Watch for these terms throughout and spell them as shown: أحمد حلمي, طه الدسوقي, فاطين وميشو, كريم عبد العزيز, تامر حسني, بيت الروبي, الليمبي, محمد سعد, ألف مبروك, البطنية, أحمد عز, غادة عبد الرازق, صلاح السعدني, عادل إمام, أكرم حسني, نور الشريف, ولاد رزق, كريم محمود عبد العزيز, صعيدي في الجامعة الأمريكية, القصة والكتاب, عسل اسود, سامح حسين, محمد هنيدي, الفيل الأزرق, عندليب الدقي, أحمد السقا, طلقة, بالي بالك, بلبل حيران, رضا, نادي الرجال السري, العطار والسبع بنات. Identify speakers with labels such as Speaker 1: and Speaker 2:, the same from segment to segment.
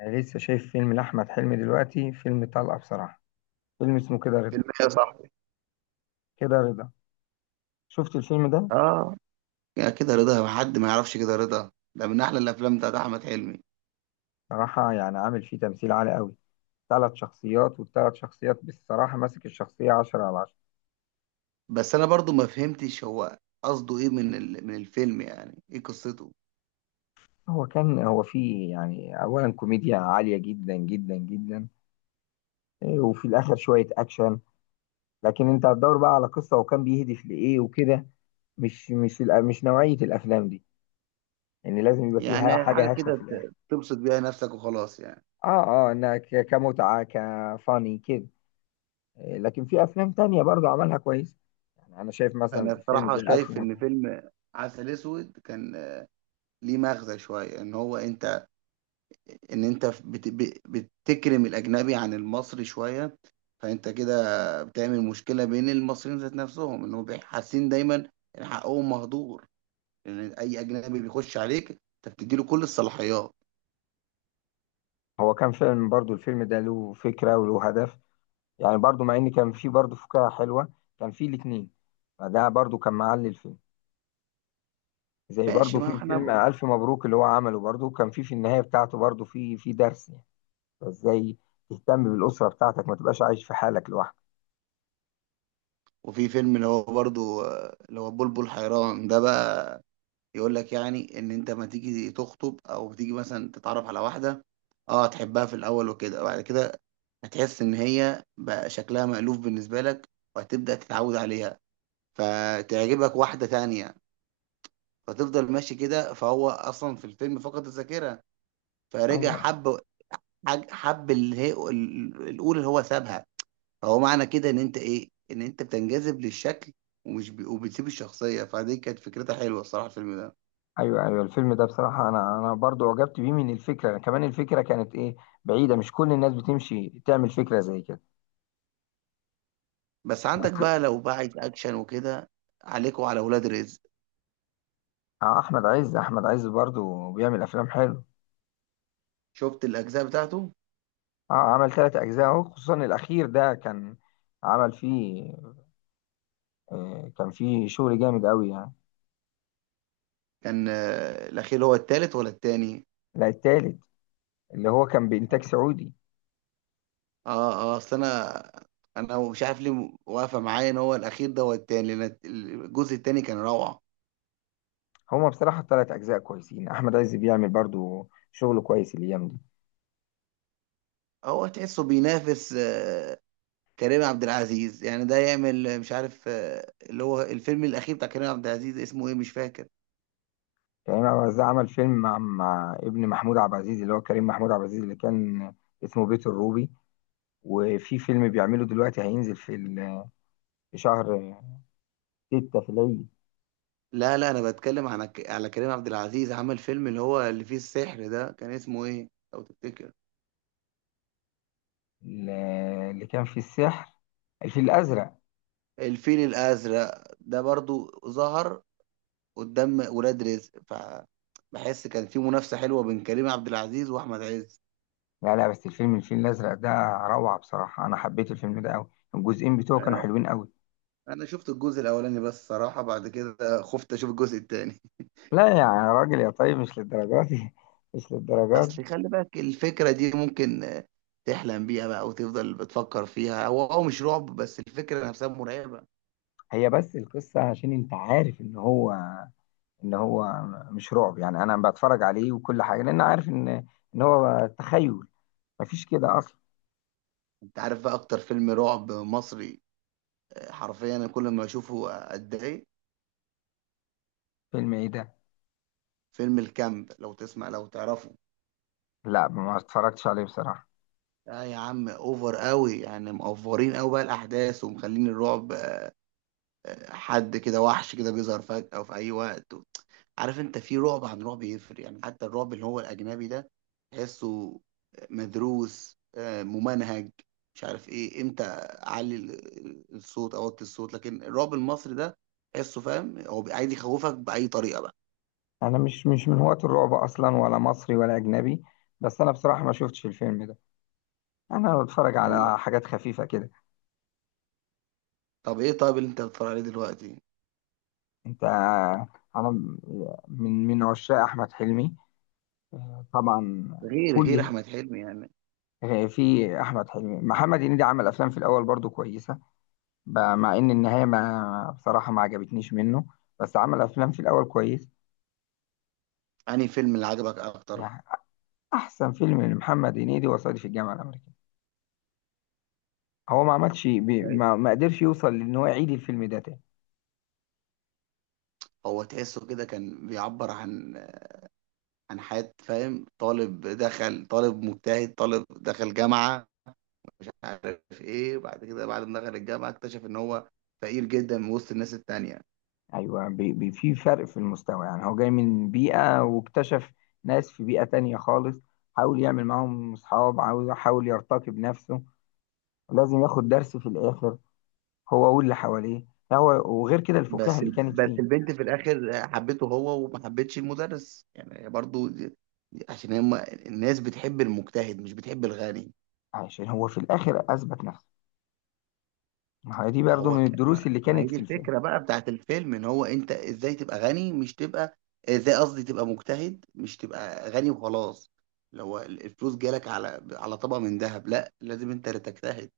Speaker 1: أنا لسه شايف فيلم لأحمد حلمي دلوقتي، فيلم طلقة بصراحة. فيلم اسمه كده رضا.
Speaker 2: فيلم يا صاحبي.
Speaker 1: كده رضا، شفت الفيلم ده؟
Speaker 2: اه، يا كده رضا، حد ما يعرفش كده رضا ده من احلى الافلام بتاعت احمد حلمي.
Speaker 1: صراحة يعني عامل فيه تمثيل عالي قوي. ثلاث شخصيات، والثلاث شخصيات بصراحة ماسك الشخصية 10/10.
Speaker 2: بس انا برضو ما فهمتش هو قصده ايه من الفيلم، يعني ايه قصته.
Speaker 1: هو فيه يعني أولا كوميديا عالية جدا جدا جدا. وفي الآخر شوية أكشن. لكن أنت هتدور بقى على قصة وكان بيهدف لإيه وكده. مش نوعية الأفلام دي. ان يعني لازم يبقى فيها
Speaker 2: يعني حاجه
Speaker 1: حاجة هادفة
Speaker 2: كده
Speaker 1: في الآخر.
Speaker 2: تبسط بيها نفسك وخلاص يعني.
Speaker 1: اه. اه، إنها كمتعة كفاني كده. لكن في افلام تانية برضو عملها كويس. يعني انا شايف مثلا
Speaker 2: انا
Speaker 1: فيلم
Speaker 2: بصراحه
Speaker 1: زي الف
Speaker 2: شايف ان
Speaker 1: مبروك.
Speaker 2: فيلم عسل اسود كان ليه مغزى شويه، ان هو انت، ان انت بتكرم الاجنبي عن المصري شويه، فانت كده بتعمل مشكله بين المصريين ذات نفسهم، ان هم حاسين دايما ان حقهم مهدور، لان اي اجنبي بيخش عليك انت بتديله كل الصلاحيات.
Speaker 1: هو كان فيلم، برضو الفيلم ده له فكرة وله هدف. يعني برضو مع ان كان فيه برضو فكاهة حلوة. كان فيه الاتنين، فده برضو كان معلي الفيلم. زي
Speaker 2: ماشي،
Speaker 1: برضو
Speaker 2: ما
Speaker 1: في
Speaker 2: احنا
Speaker 1: فيلم
Speaker 2: ب...
Speaker 1: الف مبروك اللي هو عمله برضو، كان فيه في النهاية بتاعته برضو فيه درس يعني. ازاي تهتم بالأسرة بتاعتك، ما تبقاش عايش في حالك لوحدك.
Speaker 2: وفي فيلم اللي هو برضو اللي هو بلبل حيران ده بقى، يقول لك يعني ان انت ما تيجي تخطب او تيجي مثلا تتعرف على واحده، اه تحبها في الاول وكده، وبعد كده هتحس ان هي بقى شكلها مألوف بالنسبه لك، وهتبدأ تتعود عليها، فتعجبك واحده تانية، فتفضل ماشي كده. فهو اصلا في الفيلم فقد الذاكره، فرجع
Speaker 1: ايوه،
Speaker 2: حب حب اللي هي الاولى اللي هو سابها. فهو معنى كده ان انت ايه، ان انت بتنجذب للشكل وبتسيب الشخصيه. فدي كانت فكرتها حلوه الصراحه الفيلم ده.
Speaker 1: ايوه، ايوه، الفيلم ده بصراحه انا برضو عجبت بيه من الفكره، كمان الفكره كانت ايه؟ بعيده، مش كل الناس بتمشي تعمل فكره زي كده.
Speaker 2: بس
Speaker 1: بس
Speaker 2: عندك بقى لو بقى عايز اكشن وكده، عليك وعلى ولاد رزق.
Speaker 1: احمد عز برضو بيعمل افلام حلو.
Speaker 2: شفت الاجزاء بتاعته؟
Speaker 1: اه، عمل ثلاث اجزاء اهو، خصوصا الاخير ده كان. عمل فيه، كان فيه شغل جامد قوي يعني.
Speaker 2: كان الاخير هو التالت ولا التاني؟
Speaker 1: لا، التالت، اللي هو كان بانتاج سعودي.
Speaker 2: اه اه، اصل انا، انا مش عارف ليه واقفه معايا ان هو الاخير ده هو التاني، لان الجزء التاني كان روعه.
Speaker 1: هما بصراحه الثلاث اجزاء كويسين، احمد عز بيعمل برضو شغل كويس الايام دي.
Speaker 2: هو تحسه بينافس كريم عبد العزيز، يعني ده يعمل مش عارف اللي هو الفيلم الأخير بتاع كريم عبد العزيز اسمه إيه مش فاكر.
Speaker 1: كريم عبد العزيز عمل فيلم مع ابن محمود عبد العزيز اللي هو كريم محمود عبد العزيز، اللي كان اسمه بيت الروبي. وفي فيلم بيعمله دلوقتي هينزل في في شهر ستة في العيد.
Speaker 2: لا لا، أنا بتكلم عن على كريم عبد العزيز، عمل فيلم اللي هو اللي فيه السحر ده كان اسمه إيه لو تفتكر.
Speaker 1: ل- اللي كان فيه السحر، الفيل الأزرق.
Speaker 2: الفيل الأزرق ده برضو ظهر قدام ولاد رزق، فبحس كان في منافسة حلوة بين كريم عبد العزيز وأحمد عز.
Speaker 1: لا لا، بس الفيلم الفيل الأزرق ده روعة بصراحة. أنا حبيت الفيلم ده أوي، الجزئين بتوعه كانوا
Speaker 2: أنا
Speaker 1: حلوين أوي.
Speaker 2: أنا شفت الجزء الأولاني بس، صراحة بعد كده خفت أشوف الجزء التاني.
Speaker 1: لا يعني يا راجل يا طيب، مش للدرجات دي مش للدرجات دي.
Speaker 2: اصل خلي بالك الفكره دي ممكن تحلم بيها بقى وتفضل بتفكر فيها. هو مش رعب بس الفكره نفسها مرعبه.
Speaker 1: هي بس القصة، عشان أنت عارف إن هو مش رعب يعني. أنا بتفرج عليه وكل حاجة لأن عارف إن، إن هو تخيل، مفيش كده أصلا.
Speaker 2: انت عارف بقى اكتر فيلم رعب مصري؟ حرفيا انا كل ما اشوفه اتضايق.
Speaker 1: فيلم إيه ده؟
Speaker 2: فيلم الكامب، لو تسمع لو تعرفه.
Speaker 1: لا ما اتفرجتش عليه بصراحة.
Speaker 2: لا يا عم، اوفر قوي يعني، مقفرين قوي بقى الاحداث ومخلين الرعب. حد كده وحش كده بيظهر فجأة في اي وقت. عارف انت، في رعب عن رعب يفرق يعني، حتى الرعب اللي هو الاجنبي ده تحسه مدروس، ممنهج، مش عارف ايه، امتى اعلي الصوت اوطي الصوت. لكن الرعب المصري ده تحسه فاهم هو عايز يخوفك باي طريقه بقى.
Speaker 1: أنا مش من هواة الرعب أصلا، ولا مصري ولا أجنبي. بس أنا بصراحة ما شفتش الفيلم ده. انا بتفرج
Speaker 2: والله.
Speaker 1: على حاجات خفيفه كده.
Speaker 2: طب ايه طيب اللي انت بتتفرج عليه دلوقتي؟
Speaker 1: انت انا من عشاق احمد حلمي طبعا.
Speaker 2: غير
Speaker 1: كل،
Speaker 2: احمد حلمي يعني،
Speaker 1: في احمد حلمي، محمد هنيدي عمل افلام في الاول برضو كويسه. مع ان النهايه ما بصراحه ما عجبتنيش منه، بس عمل افلام في الاول كويس.
Speaker 2: انهي فيلم اللي عجبك اكتر؟
Speaker 1: يعني احسن فيلم لمحمد هنيدي وصعيدي في الجامعه الامريكيه. هو ما عملش بي-
Speaker 2: طيب.
Speaker 1: ما ما قدرش يوصل، لان هو يعيد الفيلم ده تاني.
Speaker 2: هو تحسه كده كان بيعبر عن عن حياة فاهم، طالب دخل، طالب مجتهد، طالب دخل جامعة عارف ايه، وبعد كده بعد ما دخل الجامعه اكتشف ان هو فقير جدا من وسط الناس التانية.
Speaker 1: ايوه، بي بي في فرق في المستوى يعني. هو جاي من بيئه واكتشف ناس في بيئه تانية خالص. حاول يعمل معاهم اصحاب، عاوز حاول يرتقي بنفسه. ولازم ياخد درس في الاخر هو واللي حواليه. هو وغير كده الفكاهه
Speaker 2: بس
Speaker 1: اللي كانت
Speaker 2: بس
Speaker 1: فيه.
Speaker 2: البنت في الاخر حبته هو وما حبتش المدرس، يعني هي برضو عشان هم الناس بتحب المجتهد مش بتحب الغني.
Speaker 1: عشان هو في الاخر اثبت نفسه. ما هي دي
Speaker 2: ما
Speaker 1: برضو
Speaker 2: هو
Speaker 1: من
Speaker 2: ك... ما...
Speaker 1: الدروس اللي
Speaker 2: ما هي
Speaker 1: كانت
Speaker 2: دي
Speaker 1: في الفيلم.
Speaker 2: الفكره بقى بتاعت الفيلم، ان هو انت ازاي تبقى غني مش تبقى، ازاي قصدي تبقى مجتهد مش تبقى غني وخلاص. لو الفلوس جالك على على طبق من ذهب، لا لازم انت اللي تجتهد.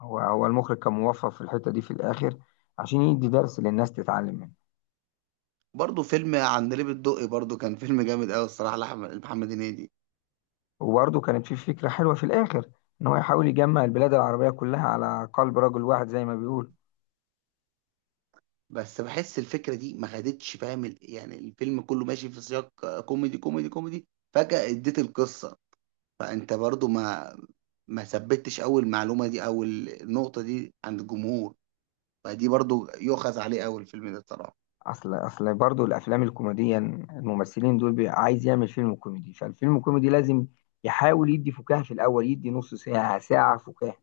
Speaker 1: هو المخرج كان موفق في الحته دي في الاخر، عشان يدي درس للناس تتعلم منه.
Speaker 2: برضه فيلم عندليب الدقي برضه كان فيلم جامد قوي الصراحه لاحمد محمد هنيدي.
Speaker 1: وبرضه كانت في فكره حلوه في الاخر، ان هو يحاول يجمع البلاد العربيه كلها على قلب رجل واحد زي ما بيقول.
Speaker 2: بس بحس الفكره دي ما خدتش فاهم يعني الفيلم كله ماشي في سياق كوميدي كوميدي كوميدي، فجاه اديت القصه، فانت برضه ما ثبتش اول معلومه دي او النقطه دي عند الجمهور، فدي برضه يؤخذ عليه اول الفيلم ده الصراحه.
Speaker 1: اصل برضو الافلام الكوميديه، الممثلين دول عايز يعمل فيلم كوميدي، فالفيلم الكوميدي لازم يحاول يدي فكاهه في الاول، يدي نص ساعه ساعه فكاهه،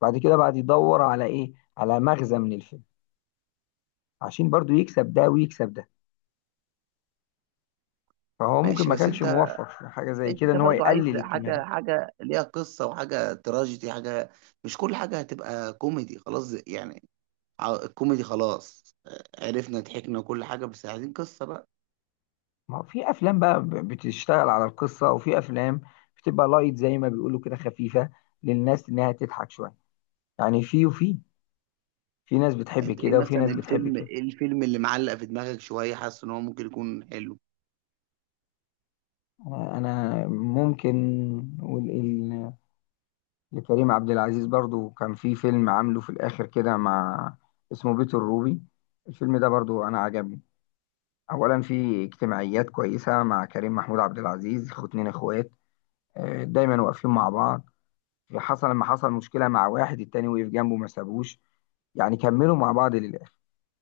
Speaker 1: بعد كده بعد يدور على ايه، على مغزى من الفيلم، عشان برضو يكسب ده ويكسب ده. فهو ممكن
Speaker 2: ماشي
Speaker 1: ما
Speaker 2: بس
Speaker 1: كانش
Speaker 2: انت،
Speaker 1: موفق في حاجه زي كده،
Speaker 2: انت
Speaker 1: ان هو
Speaker 2: برضه عايز
Speaker 1: يقلل الكميه دي.
Speaker 2: حاجه، حاجه ليها قصه وحاجه تراجيدي حاجه، مش كل حاجه هتبقى كوميدي خلاص يعني. الكوميدي خلاص، عرفنا ضحكنا وكل حاجة، بس عايزين قصة بقى.
Speaker 1: ما هو في افلام بقى بتشتغل على القصه، وفي افلام بتبقى لايت زي ما بيقولوا كده، خفيفه للناس انها تضحك شويه. يعني في وفي، في ناس بتحب
Speaker 2: انت ايه
Speaker 1: كده وفي
Speaker 2: مثلا
Speaker 1: ناس بتحب
Speaker 2: الفيلم،
Speaker 1: كده.
Speaker 2: ايه الفيلم اللي معلق في دماغك شوية حاسس ان هو ممكن يكون حلو؟
Speaker 1: انا ممكن نقول ايه لكريم عبد العزيز. برضو كان في فيلم عامله في الاخر كده مع، اسمه بيت الروبي. الفيلم ده برضو انا عجبني. اولا في اجتماعيات كويسه مع كريم محمود عبد العزيز، اتنين اخوات دايما واقفين مع بعض. حصل لما حصل مشكله مع واحد، التاني وقف جنبه، ما سابوش، يعني كملوا مع بعض للاخر.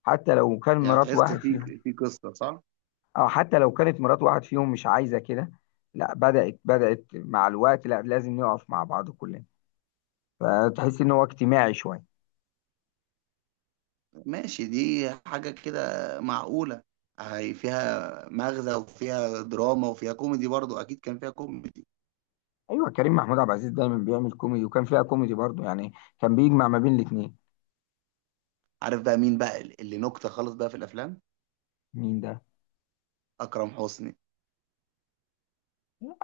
Speaker 1: حتى لو كان
Speaker 2: يعني
Speaker 1: مرات
Speaker 2: تحس
Speaker 1: واحد
Speaker 2: فيه
Speaker 1: فيهم،
Speaker 2: في قصة صح؟
Speaker 1: او حتى لو كانت مرات واحد فيهم مش عايزه كده. لا بدأت مع الوقت، لا لازم نقف مع بعض كلنا. فتحس ان هو اجتماعي شويه.
Speaker 2: ماشي، دي حاجة كده معقولة، هي فيها مغزى وفيها دراما وفيها كوميدي برضو، اكيد كان فيها كوميدي.
Speaker 1: ايوه، كريم محمود عبد العزيز دايما بيعمل كوميدي، وكان فيها كوميدي برضه يعني. كان بيجمع ما بين الاثنين.
Speaker 2: عارف بقى مين بقى اللي نكتة خالص بقى في الافلام؟
Speaker 1: مين ده؟
Speaker 2: اكرم حسني.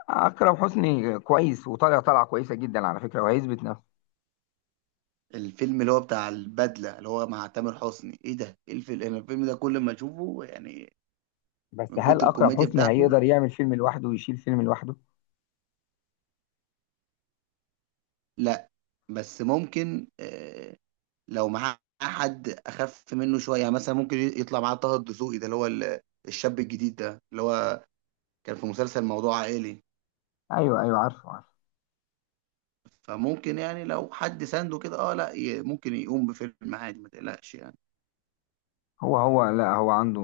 Speaker 1: اكرم حسني كويس، وطالع، طالعه كويسه جدا على فكره، وهيثبت نفسه.
Speaker 2: الفيلم اللي هو بتاع البدلة اللي هو مع تامر حسني ايه ده، ايه الفيلم، انا الفيلم ده كل ما اشوفه يعني
Speaker 1: بس
Speaker 2: من
Speaker 1: هل
Speaker 2: كتر
Speaker 1: اكرم
Speaker 2: الكوميديا
Speaker 1: حسني
Speaker 2: بتاعته.
Speaker 1: هيقدر يعمل فيلم لوحده ويشيل فيلم لوحده؟
Speaker 2: لا. بس ممكن لو معاه حد اخف منه شويه، يعني مثلا ممكن يطلع معاه طه الدسوقي ده اللي هو الشاب الجديد ده اللي هو كان في مسلسل موضوع عائلي،
Speaker 1: ايوه، ايوه، عارفه عارفه.
Speaker 2: فممكن يعني لو حد سانده كده اه، لا ممكن يقوم بفيلم عادي ما تقلقش يعني.
Speaker 1: هو لا، هو عنده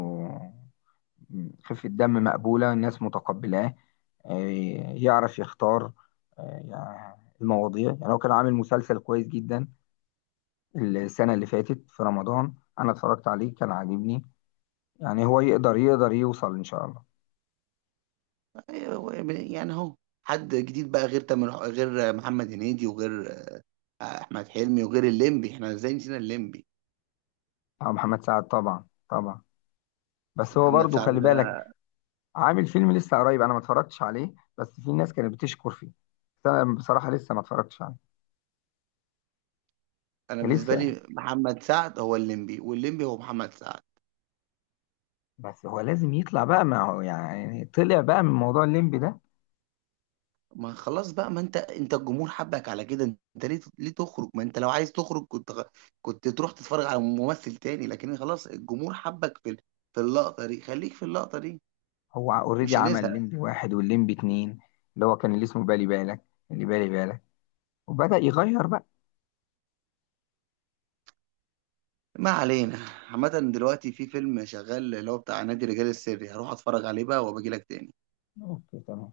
Speaker 1: خفه دم مقبوله، الناس متقبلاه. يعرف يختار آه، يعني المواضيع. يعني هو كان عامل مسلسل كويس جدا السنة اللي فاتت في رمضان، أنا اتفرجت عليه كان عاجبني. يعني هو يقدر يوصل إن شاء الله.
Speaker 2: يعني اهو، حد جديد بقى غير تامر غير محمد هنيدي وغير احمد حلمي وغير الليمبي، احنا ازاي نسينا الليمبي،
Speaker 1: أو محمد سعد، طبعا طبعا. بس هو
Speaker 2: محمد
Speaker 1: برضو
Speaker 2: سعد
Speaker 1: خلي بالك،
Speaker 2: ده.
Speaker 1: عامل فيلم لسه قريب أنا ما اتفرجتش عليه، بس في ناس كانت بتشكر فيه، بس أنا بصراحة لسه ما اتفرجتش عليه.
Speaker 2: انا بالنسبه
Speaker 1: لسه،
Speaker 2: لي محمد سعد هو الليمبي والليمبي هو محمد سعد.
Speaker 1: بس هو لازم يطلع بقى، ما هو يعني طلع بقى من موضوع الليمبي ده.
Speaker 2: ما خلاص بقى، ما انت انت الجمهور حبك على كده، انت ليه ليه تخرج، ما انت لو عايز تخرج كنت كنت تروح تتفرج على ممثل تاني، لكن خلاص الجمهور حبك في في اللقطة دي خليك في اللقطة دي.
Speaker 1: هو اوريدي
Speaker 2: مش
Speaker 1: عمل
Speaker 2: هنزهق.
Speaker 1: الليمبي واحد والليمبي اتنين اللي هو كان اللي اسمه بالي بالك، اللي بالي بالك، وبدأ يغير بقى.
Speaker 2: ما علينا. عامة دلوقتي في فيلم شغال اللي هو بتاع نادي الرجال السري، هروح اتفرج عليه بقى وابجي لك تاني.
Speaker 1: اوكي تمام.